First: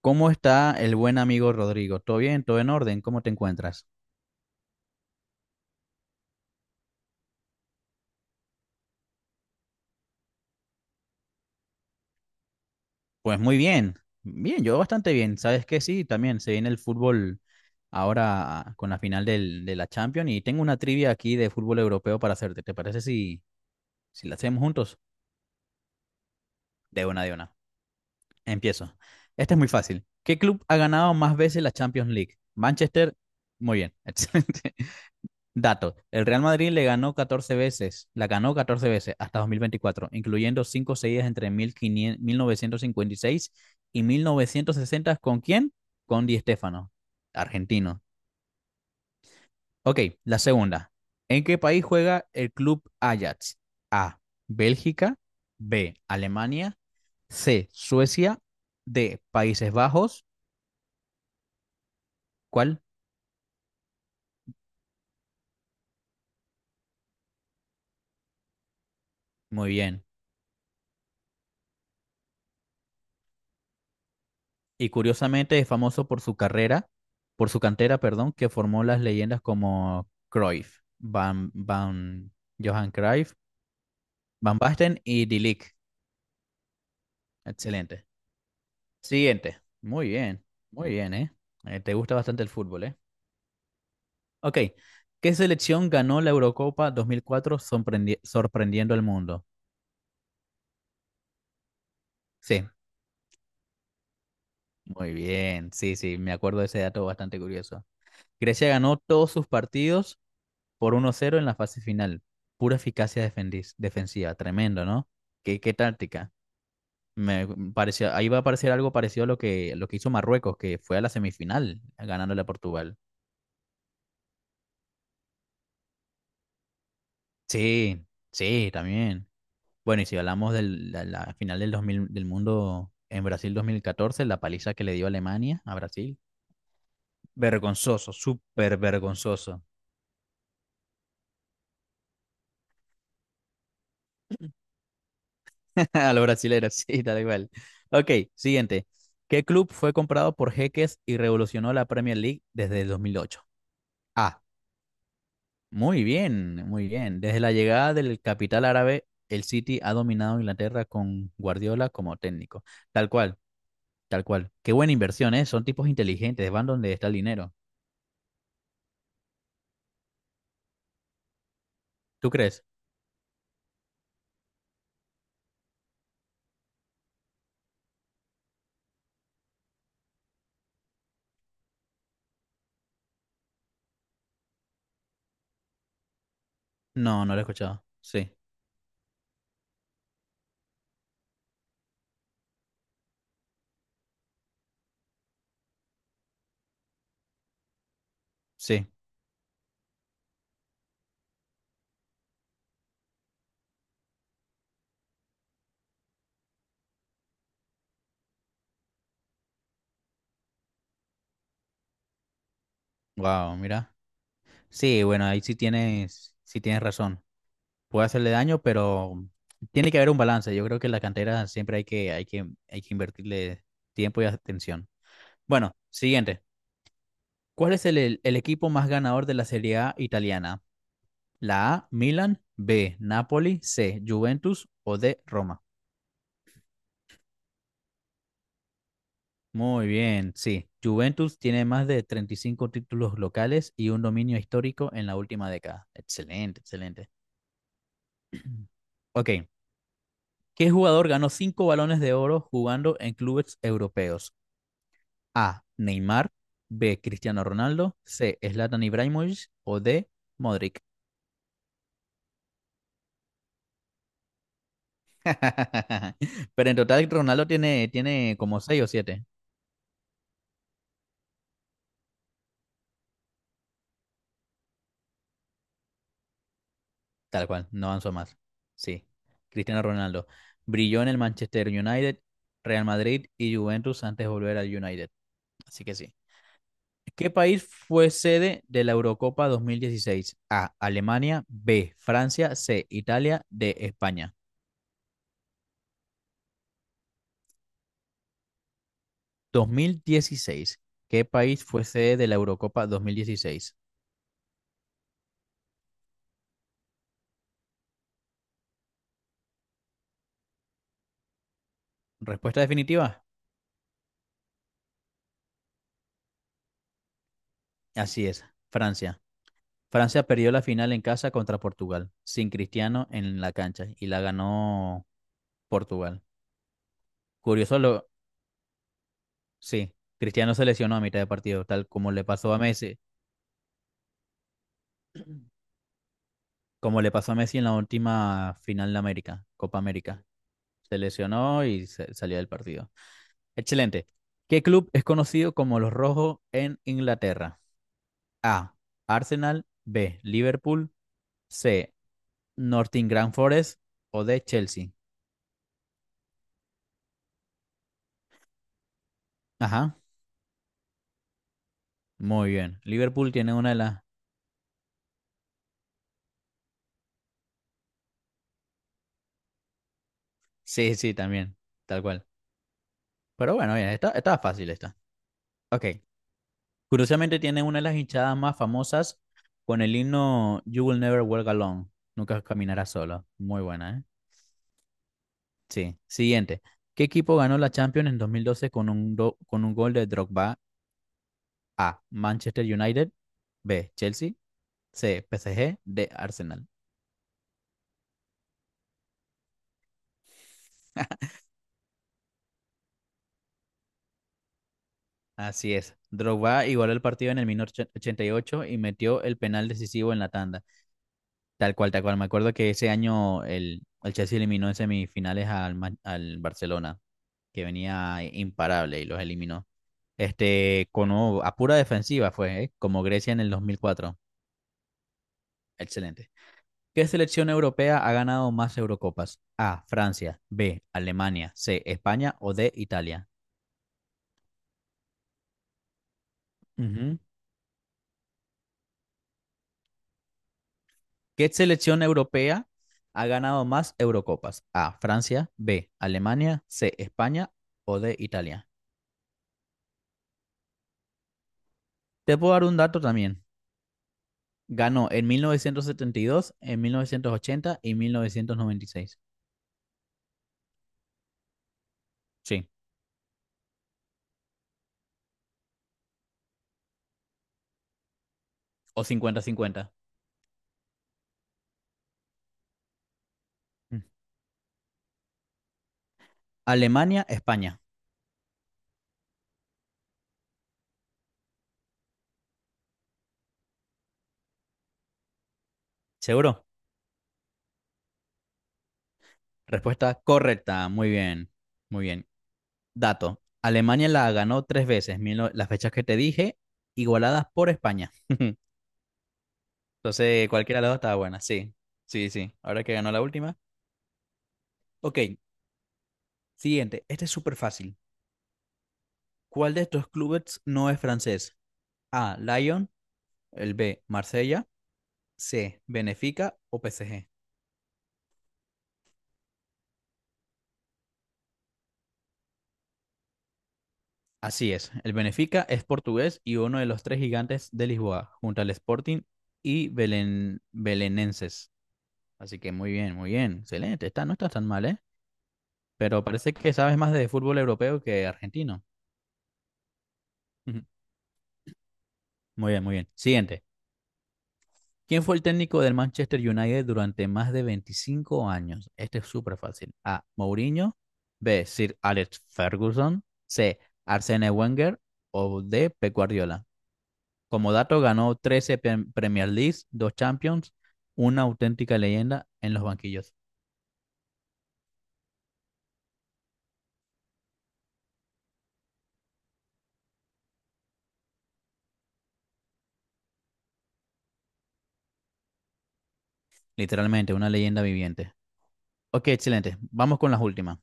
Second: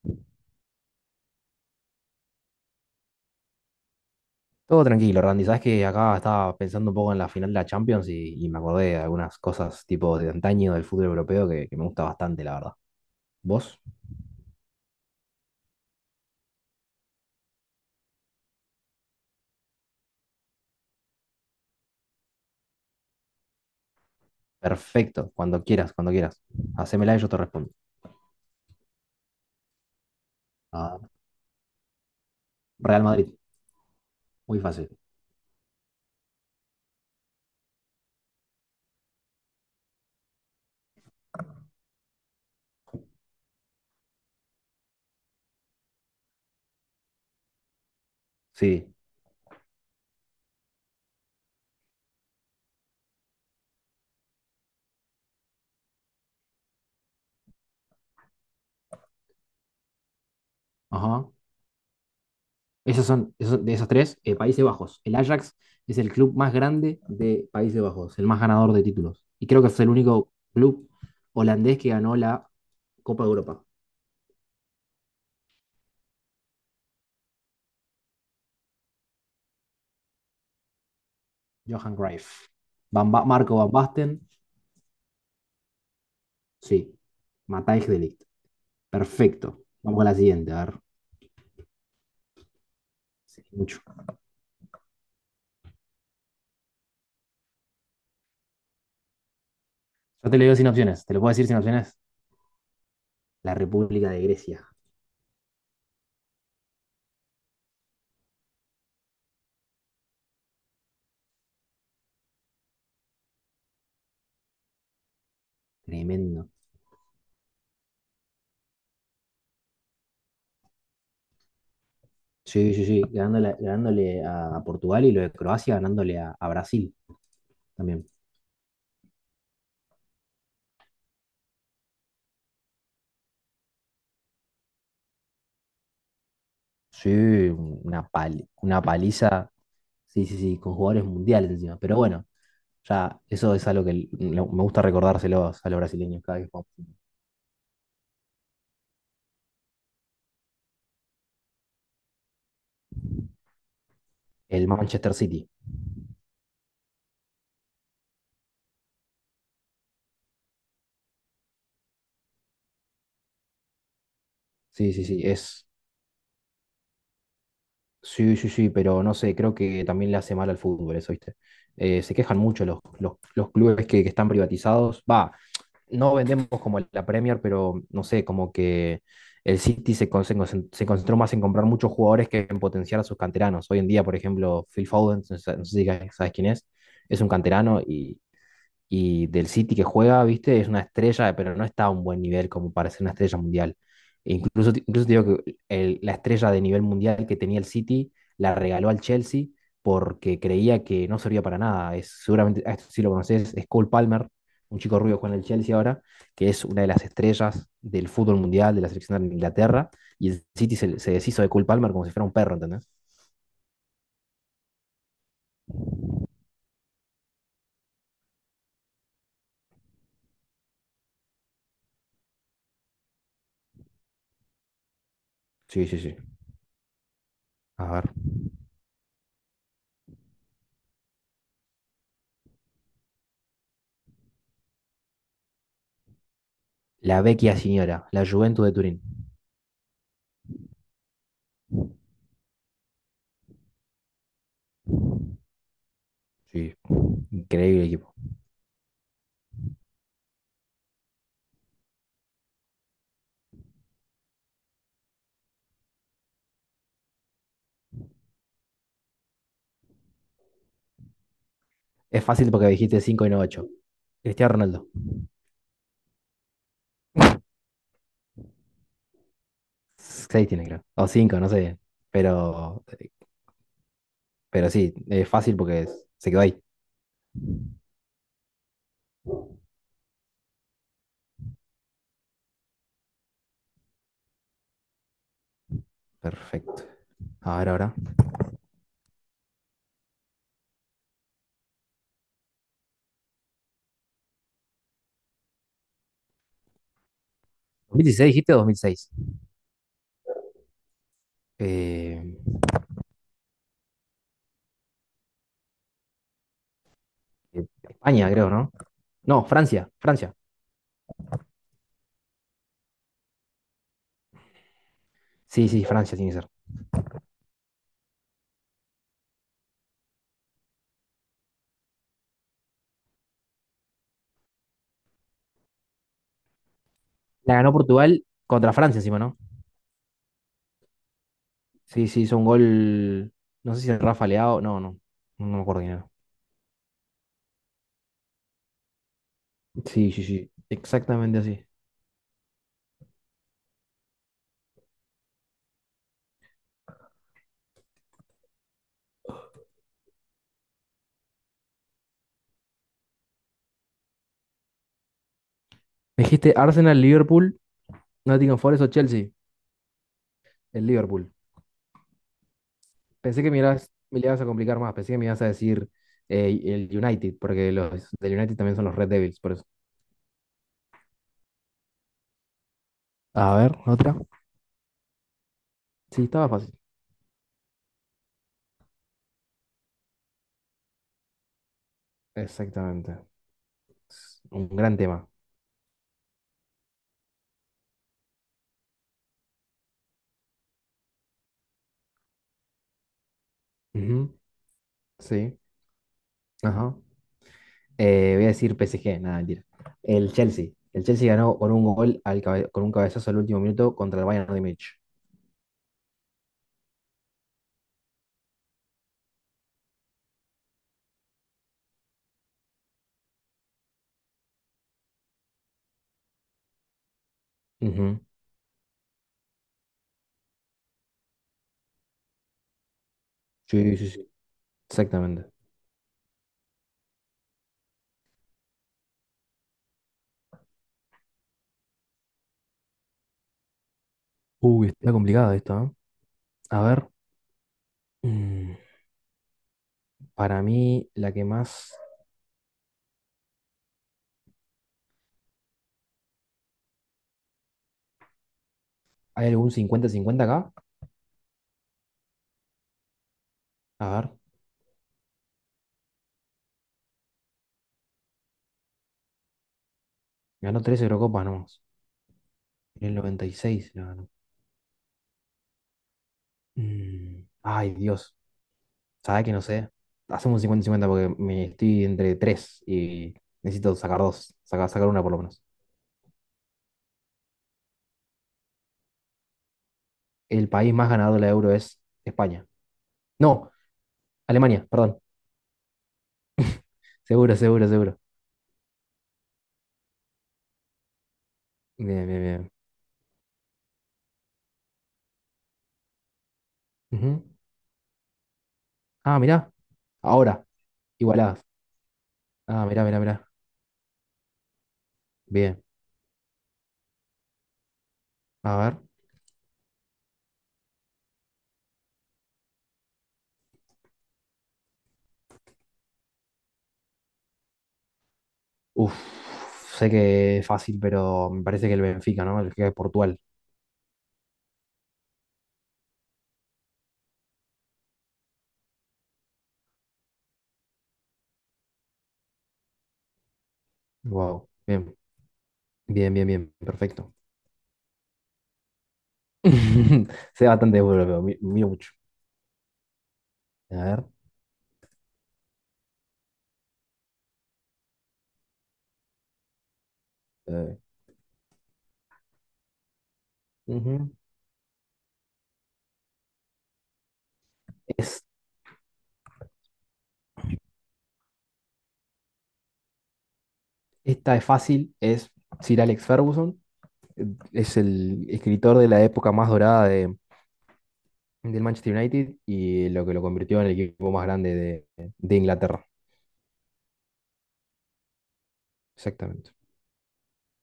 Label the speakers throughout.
Speaker 1: ¿Cómo está el buen amigo Rodrigo? ¿Todo bien? ¿Todo en orden? ¿Cómo te encuentras?
Speaker 2: Todo tranquilo, Randy. Sabes que acá estaba pensando un poco en la final de la Champions y me acordé de algunas cosas tipo de antaño del fútbol europeo que me gusta bastante, la verdad.
Speaker 1: Pues muy
Speaker 2: ¿Vos?
Speaker 1: bien, bien, yo bastante bien. ¿Sabes qué? Sí, también se viene el fútbol ahora con la final de la Champions y tengo una trivia aquí de fútbol europeo para hacerte. ¿Te parece si la hacemos juntos?
Speaker 2: Perfecto. Cuando quieras, cuando quieras.
Speaker 1: De
Speaker 2: Hacémela y
Speaker 1: una,
Speaker 2: yo
Speaker 1: de
Speaker 2: te
Speaker 1: una.
Speaker 2: respondo.
Speaker 1: Empiezo. Esta es muy fácil. ¿Qué club ha
Speaker 2: Ah,
Speaker 1: ganado más veces la Champions League?
Speaker 2: Real
Speaker 1: Manchester.
Speaker 2: Madrid.
Speaker 1: Muy bien,
Speaker 2: Muy
Speaker 1: excelente.
Speaker 2: fácil.
Speaker 1: Dato, el Real Madrid le ganó 14 veces, la ganó 14 veces hasta 2024, incluyendo cinco seguidas entre 1500 1956 y 1960. ¿Con quién? Con Di Stéfano, argentino.
Speaker 2: Sí.
Speaker 1: Ok, la segunda. ¿En qué país juega el club Ajax? A. Bélgica. B. Alemania. C. Suecia. D. Países Bajos.
Speaker 2: Ajá.
Speaker 1: ¿Cuál?
Speaker 2: De esos tres, Países Bajos. El Ajax es el club más grande de Países Bajos, el más ganador de títulos. Y creo
Speaker 1: Muy
Speaker 2: que es el
Speaker 1: bien.
Speaker 2: único club holandés que ganó la Copa de Europa.
Speaker 1: Y curiosamente es famoso por su carrera, por su cantera, perdón, que formó las leyendas como Cruyff,
Speaker 2: Johan Greif.
Speaker 1: Johan Cruyff,
Speaker 2: Marco Van Basten,
Speaker 1: Van Basten y De Ligt.
Speaker 2: sí. Matthijs de
Speaker 1: Excelente.
Speaker 2: Ligt.
Speaker 1: Siguiente.
Speaker 2: Perfecto. Vamos a la siguiente, a ver.
Speaker 1: Muy bien, ¿eh? Te gusta bastante el fútbol, ¿eh?
Speaker 2: Sí, mucho.
Speaker 1: Ok. ¿Qué selección ganó la Eurocopa 2004 sorprendiendo al mundo?
Speaker 2: Yo te lo digo sin opciones. ¿Te lo puedo decir sin opciones?
Speaker 1: Sí,
Speaker 2: La República de Grecia.
Speaker 1: muy bien. Sí, sí, me acuerdo de ese dato bastante curioso. Grecia ganó todos sus partidos por 1-0 en la fase final. Pura eficacia defensiva, tremendo, ¿no? ¿Qué táctica?
Speaker 2: Tremendo.
Speaker 1: Me pareció, ahí va a parecer algo parecido a lo que hizo Marruecos, que fue a la semifinal ganándole a
Speaker 2: Sí, sí,
Speaker 1: Portugal.
Speaker 2: sí. Ganándole, ganándole a Portugal y lo de Croacia ganándole a Brasil
Speaker 1: Sí,
Speaker 2: también.
Speaker 1: sí, también. Bueno, y si hablamos de la final del 2000 del mundo en Brasil 2014 la paliza que le dio Alemania a Brasil,
Speaker 2: Sí, una
Speaker 1: vergonzoso, súper
Speaker 2: una paliza.
Speaker 1: vergonzoso.
Speaker 2: Sí, sí, sí, con jugadores mundiales encima. Pero bueno, ya eso es algo que me gusta recordárselos a los
Speaker 1: A
Speaker 2: brasileños
Speaker 1: los
Speaker 2: cada vez que jugamos.
Speaker 1: brasileros, sí, tal cual. Ok, siguiente. ¿Qué club fue comprado por Jeques y revolucionó la Premier League desde el 2008? Ah.
Speaker 2: El Manchester City.
Speaker 1: Muy bien, muy bien. Desde la llegada del capital árabe, el City ha dominado Inglaterra con Guardiola como técnico. Tal cual, tal cual. Qué buena
Speaker 2: Sí, sí, sí.
Speaker 1: inversión, ¿eh? Son
Speaker 2: Es.
Speaker 1: tipos inteligentes, van donde está el dinero.
Speaker 2: Sí, sí, sí, pero no sé, creo que también le hace mal al fútbol eso, ¿viste? Se
Speaker 1: ¿Tú
Speaker 2: quejan
Speaker 1: crees?
Speaker 2: mucho los clubes que están privatizados. Va, no vendemos como la Premier, pero no sé, como que el City se concentró más en comprar muchos jugadores que en potenciar a sus canteranos. Hoy en día, por ejemplo, Phil Foden, no sé si sabes quién es
Speaker 1: No,
Speaker 2: un
Speaker 1: no lo he
Speaker 2: canterano
Speaker 1: escuchado.
Speaker 2: y
Speaker 1: Sí,
Speaker 2: y del City que juega, viste, es una estrella, pero no está a un buen nivel como para ser una estrella mundial. E incluso, incluso te digo que la estrella de nivel mundial que tenía el City la
Speaker 1: sí.
Speaker 2: regaló al Chelsea porque creía que no servía para nada. Es, seguramente, a esto sí lo conoces, es Cole Palmer, un chico rubio que juega en el Chelsea ahora, que es una de las estrellas del fútbol mundial, de la selección de Inglaterra, y el City se deshizo de Cole Palmer como si fuera un perro, ¿entendés?
Speaker 1: Wow, mira. Sí, bueno, ahí sí tienes razón. Puede hacerle daño, pero tiene que haber un balance. Yo creo que en la cantera siempre hay que invertirle tiempo y atención. Bueno,
Speaker 2: Sí, sí, sí.
Speaker 1: siguiente. ¿Cuál es
Speaker 2: A
Speaker 1: el,
Speaker 2: ver.
Speaker 1: el- el equipo más ganador de la Serie A italiana? La A, Milan, B, Napoli, C, Juventus o D, Roma.
Speaker 2: La Vecchia Signora, la Juventus de Turín.
Speaker 1: Muy bien, sí. Juventus tiene más de 35 títulos locales y un dominio histórico en la última década. Excelente,
Speaker 2: Sí,
Speaker 1: excelente.
Speaker 2: increíble equipo.
Speaker 1: Ok. ¿Qué jugador ganó 5 balones de oro jugando en clubes europeos? A. Neymar. B. Cristiano Ronaldo. C. Zlatan Ibrahimovic. O D. Modric.
Speaker 2: Es fácil porque dijiste 5 y no ocho. Cristiano Ronaldo.
Speaker 1: Pero en total, Ronaldo tiene como seis o siete.
Speaker 2: Seis tiene, creo. O cinco, no sé. Pero, pero sí, es fácil porque se quedó ahí.
Speaker 1: Tal cual, no avanzó más. Sí, Cristiano Ronaldo. Brilló en el Manchester United, Real Madrid y Juventus antes de volver al United. Así que sí.
Speaker 2: Perfecto.
Speaker 1: ¿Qué
Speaker 2: A
Speaker 1: país
Speaker 2: ver, ahora.
Speaker 1: fue sede de la Eurocopa 2016? A. Alemania. B. Francia. C. Italia. D. España.
Speaker 2: ¿2016 dijiste o 2006?
Speaker 1: 2016. ¿Qué país fue sede
Speaker 2: Eh,
Speaker 1: de la Eurocopa 2016?
Speaker 2: España, creo, ¿no? No, Francia. Francia.
Speaker 1: Respuesta definitiva.
Speaker 2: Sí, sí, Francia tiene que ser.
Speaker 1: Así es, Francia. Francia perdió la final en casa contra Portugal, sin Cristiano en la cancha, y la ganó Portugal.
Speaker 2: La ganó
Speaker 1: Curioso lo…
Speaker 2: Portugal contra Francia encima, ¿no?
Speaker 1: Sí, Cristiano se lesionó a mitad de partido, tal
Speaker 2: Sí,
Speaker 1: como
Speaker 2: sí,
Speaker 1: le
Speaker 2: hizo un
Speaker 1: pasó a Messi,
Speaker 2: gol. No sé si el Rafa Leao. No, no. No me acuerdo quién era.
Speaker 1: como le pasó a Messi en la última final de América, Copa
Speaker 2: Sí, sí,
Speaker 1: América.
Speaker 2: sí.
Speaker 1: Se
Speaker 2: Exactamente
Speaker 1: lesionó
Speaker 2: así.
Speaker 1: y salió del partido. Excelente. ¿Qué club es conocido como los Rojos en Inglaterra? A. Arsenal. B. Liverpool. C. Nottingham Forest. O D. Chelsea.
Speaker 2: Me dijiste Arsenal, Liverpool, Nottingham Forest o Chelsea.
Speaker 1: Ajá.
Speaker 2: El Liverpool.
Speaker 1: Muy bien. Liverpool
Speaker 2: Pensé que
Speaker 1: tiene
Speaker 2: me
Speaker 1: una de
Speaker 2: ibas,
Speaker 1: las.
Speaker 2: Me le ibas a complicar más, pensé que me ibas a decir el United, porque los del United también son los Red Devils, por eso.
Speaker 1: Sí, sí, también. Tal cual. Pero
Speaker 2: A
Speaker 1: bueno,
Speaker 2: ver,
Speaker 1: bien, está,
Speaker 2: otra.
Speaker 1: está fácil esta. Ok.
Speaker 2: Sí, estaba fácil.
Speaker 1: Curiosamente tiene una de las hinchadas más famosas con el himno You Will Never Walk Alone. Nunca caminarás
Speaker 2: Exactamente.
Speaker 1: solo. Muy buena, ¿eh?
Speaker 2: Es un gran tema.
Speaker 1: Sí. Siguiente. ¿Qué equipo ganó la Champions en 2012 con con un gol de Drogba? A. Manchester United. B.
Speaker 2: Ujú.
Speaker 1: Chelsea. C.
Speaker 2: Sí.
Speaker 1: PSG. D. Arsenal.
Speaker 2: Ajá. Voy a decir PSG, nada, mentira. El Chelsea. El Chelsea ganó con un gol con un cabezazo al último minuto contra el Bayern de Múnich.
Speaker 1: Así es. Drogba igualó el partido en el 88 y metió el penal decisivo en la tanda. Tal cual, tal cual. Me acuerdo que ese año el Chelsea eliminó en semifinales al Barcelona, que
Speaker 2: Ujú.
Speaker 1: venía imparable y los eliminó. Este, a pura defensiva fue, ¿eh? Como Grecia en el
Speaker 2: Sí, sí,
Speaker 1: 2004.
Speaker 2: sí. Exactamente.
Speaker 1: Excelente. ¿Qué selección europea ha ganado más Eurocopas? A, Francia, B, Alemania, C, España o D, Italia.
Speaker 2: Uy, está complicada esta, ¿eh? A ver. Mm, Para mí, la que
Speaker 1: ¿Qué
Speaker 2: más...
Speaker 1: selección europea ha ganado más Eurocopas? A, Francia, B, Alemania, C, España o D, Italia.
Speaker 2: ¿Hay algún cincuenta cincuenta acá?
Speaker 1: Te puedo dar un dato también.
Speaker 2: A ver,
Speaker 1: Ganó en 1972, en 1980 y 1996.
Speaker 2: ganó tres Eurocopas nomás.
Speaker 1: Sí,
Speaker 2: En el 96 la ganó. Mm, Ay, Dios.
Speaker 1: o
Speaker 2: ¿Sabes que no sé?
Speaker 1: cincuenta-cincuenta.
Speaker 2: Hacemos un cincuenta 50 porque me estoy entre tres y necesito
Speaker 1: Mm.
Speaker 2: sacar dos. Sacar una por lo menos.
Speaker 1: Alemania, España.
Speaker 2: El país más ganador de la Euro es España. No, Alemania, perdón.
Speaker 1: ¿Seguro?
Speaker 2: Seguro, seguro, seguro.
Speaker 1: Respuesta correcta. Muy bien, muy bien.
Speaker 2: Bien, bien, bien.
Speaker 1: Dato. Alemania la ganó 3 veces, mil no- las fechas que te dije,
Speaker 2: Ujú.
Speaker 1: igualadas por España.
Speaker 2: Ah, mirá.
Speaker 1: Entonces,
Speaker 2: Ahora,
Speaker 1: cualquiera de las dos estaba buena.
Speaker 2: igualadas.
Speaker 1: Sí, sí, sí. Ahora
Speaker 2: Ah,
Speaker 1: que
Speaker 2: mirá,
Speaker 1: ganó
Speaker 2: mirá,
Speaker 1: la
Speaker 2: mirá.
Speaker 1: última. Ok,
Speaker 2: Bien.
Speaker 1: siguiente. Este es súper fácil.
Speaker 2: A ver.
Speaker 1: ¿Cuál de estos clubes no es francés? A. Lyon. El B. Marsella. C. Benfica o PSG.
Speaker 2: Uf, sé que es fácil, pero me parece que el Benfica, ¿no? El Benfica de Portugal.
Speaker 1: Así es. El Benfica es portugués y uno de los tres gigantes de Lisboa, junto al Sporting y Belenenses. Así que muy bien, muy bien. Excelente. Está, no está tan
Speaker 2: Wow,
Speaker 1: mal, ¿eh?
Speaker 2: bien.
Speaker 1: Pero
Speaker 2: Bien, bien,
Speaker 1: parece que
Speaker 2: bien,
Speaker 1: sabes más de
Speaker 2: perfecto.
Speaker 1: fútbol europeo que argentino.
Speaker 2: Sé bastante bueno, pero miro mucho.
Speaker 1: Muy bien, muy bien. Siguiente.
Speaker 2: A ver.
Speaker 1: ¿Quién fue el técnico del Manchester United durante más de 25 años? Este es súper fácil. A. Mourinho.
Speaker 2: Eh,
Speaker 1: B. Sir Alex Ferguson. C.
Speaker 2: ujú.
Speaker 1: Arsene Wenger. O D. Pep Guardiola. Como dato, ganó
Speaker 2: Es,
Speaker 1: 13 Premier Leagues, 2 Champions, una auténtica leyenda en los banquillos.
Speaker 2: esta es fácil, es Sir Alex Ferguson, es el escritor de la época más dorada de, del Manchester United y lo que lo convirtió en el equipo más grande de Inglaterra.
Speaker 1: Literalmente, una leyenda viviente. Ok,
Speaker 2: Exactamente.
Speaker 1: excelente. Vamos con las últimas.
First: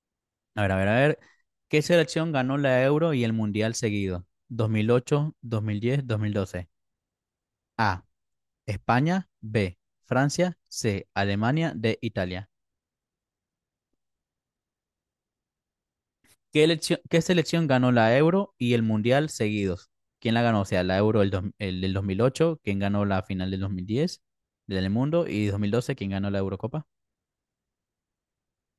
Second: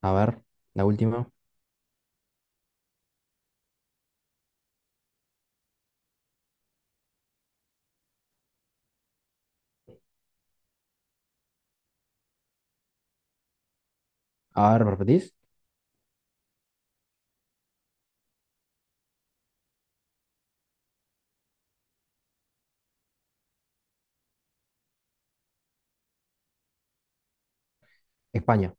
Speaker 2: A ver,
Speaker 1: A ver, a
Speaker 2: la
Speaker 1: ver, a ver.
Speaker 2: última.
Speaker 1: ¿Qué selección ganó la Euro y el Mundial seguido? 2008, 2010, 2012. A. España, B. Francia, C. Alemania, D. Italia.
Speaker 2: A ver, ¿me repetís?
Speaker 1: ¿Qué selección ganó la Euro y el Mundial seguidos? ¿Quién la ganó? O sea, la Euro el del 2008, ¿quién ganó la final del 2010 del mundo? Y 2012, ¿quién ganó la Eurocopa?
Speaker 2: España.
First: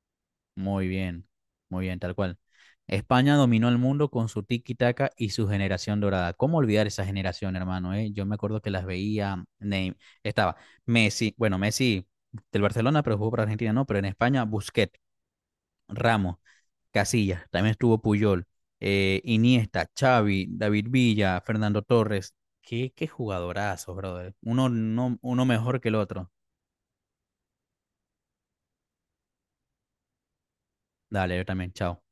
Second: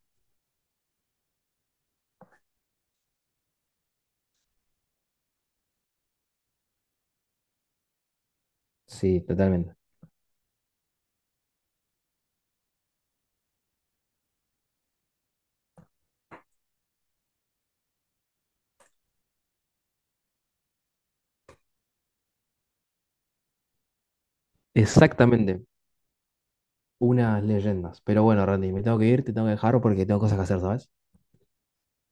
Speaker 1: Muy bien, muy bien, tal cual. España dominó el mundo con su tiki-taka y su generación dorada. ¿Cómo olvidar esa generación, hermano? ¿Eh? Yo me acuerdo que las
Speaker 2: Sí,
Speaker 1: veía.
Speaker 2: totalmente.
Speaker 1: Estaba Messi, bueno, Messi del Barcelona, pero jugó para Argentina, no, pero en España, Busquets, Ramos. Casillas, también estuvo Puyol, Iniesta, Xavi, David Villa, Fernando Torres. Qué jugadorazos, brother. Uno, no, Uno
Speaker 2: Exactamente.
Speaker 1: mejor que el otro.
Speaker 2: Unas leyendas. Pero bueno, Randy, me tengo que ir, te tengo que dejar porque tengo cosas que hacer, ¿sabes?
Speaker 1: Dale, yo también, chao.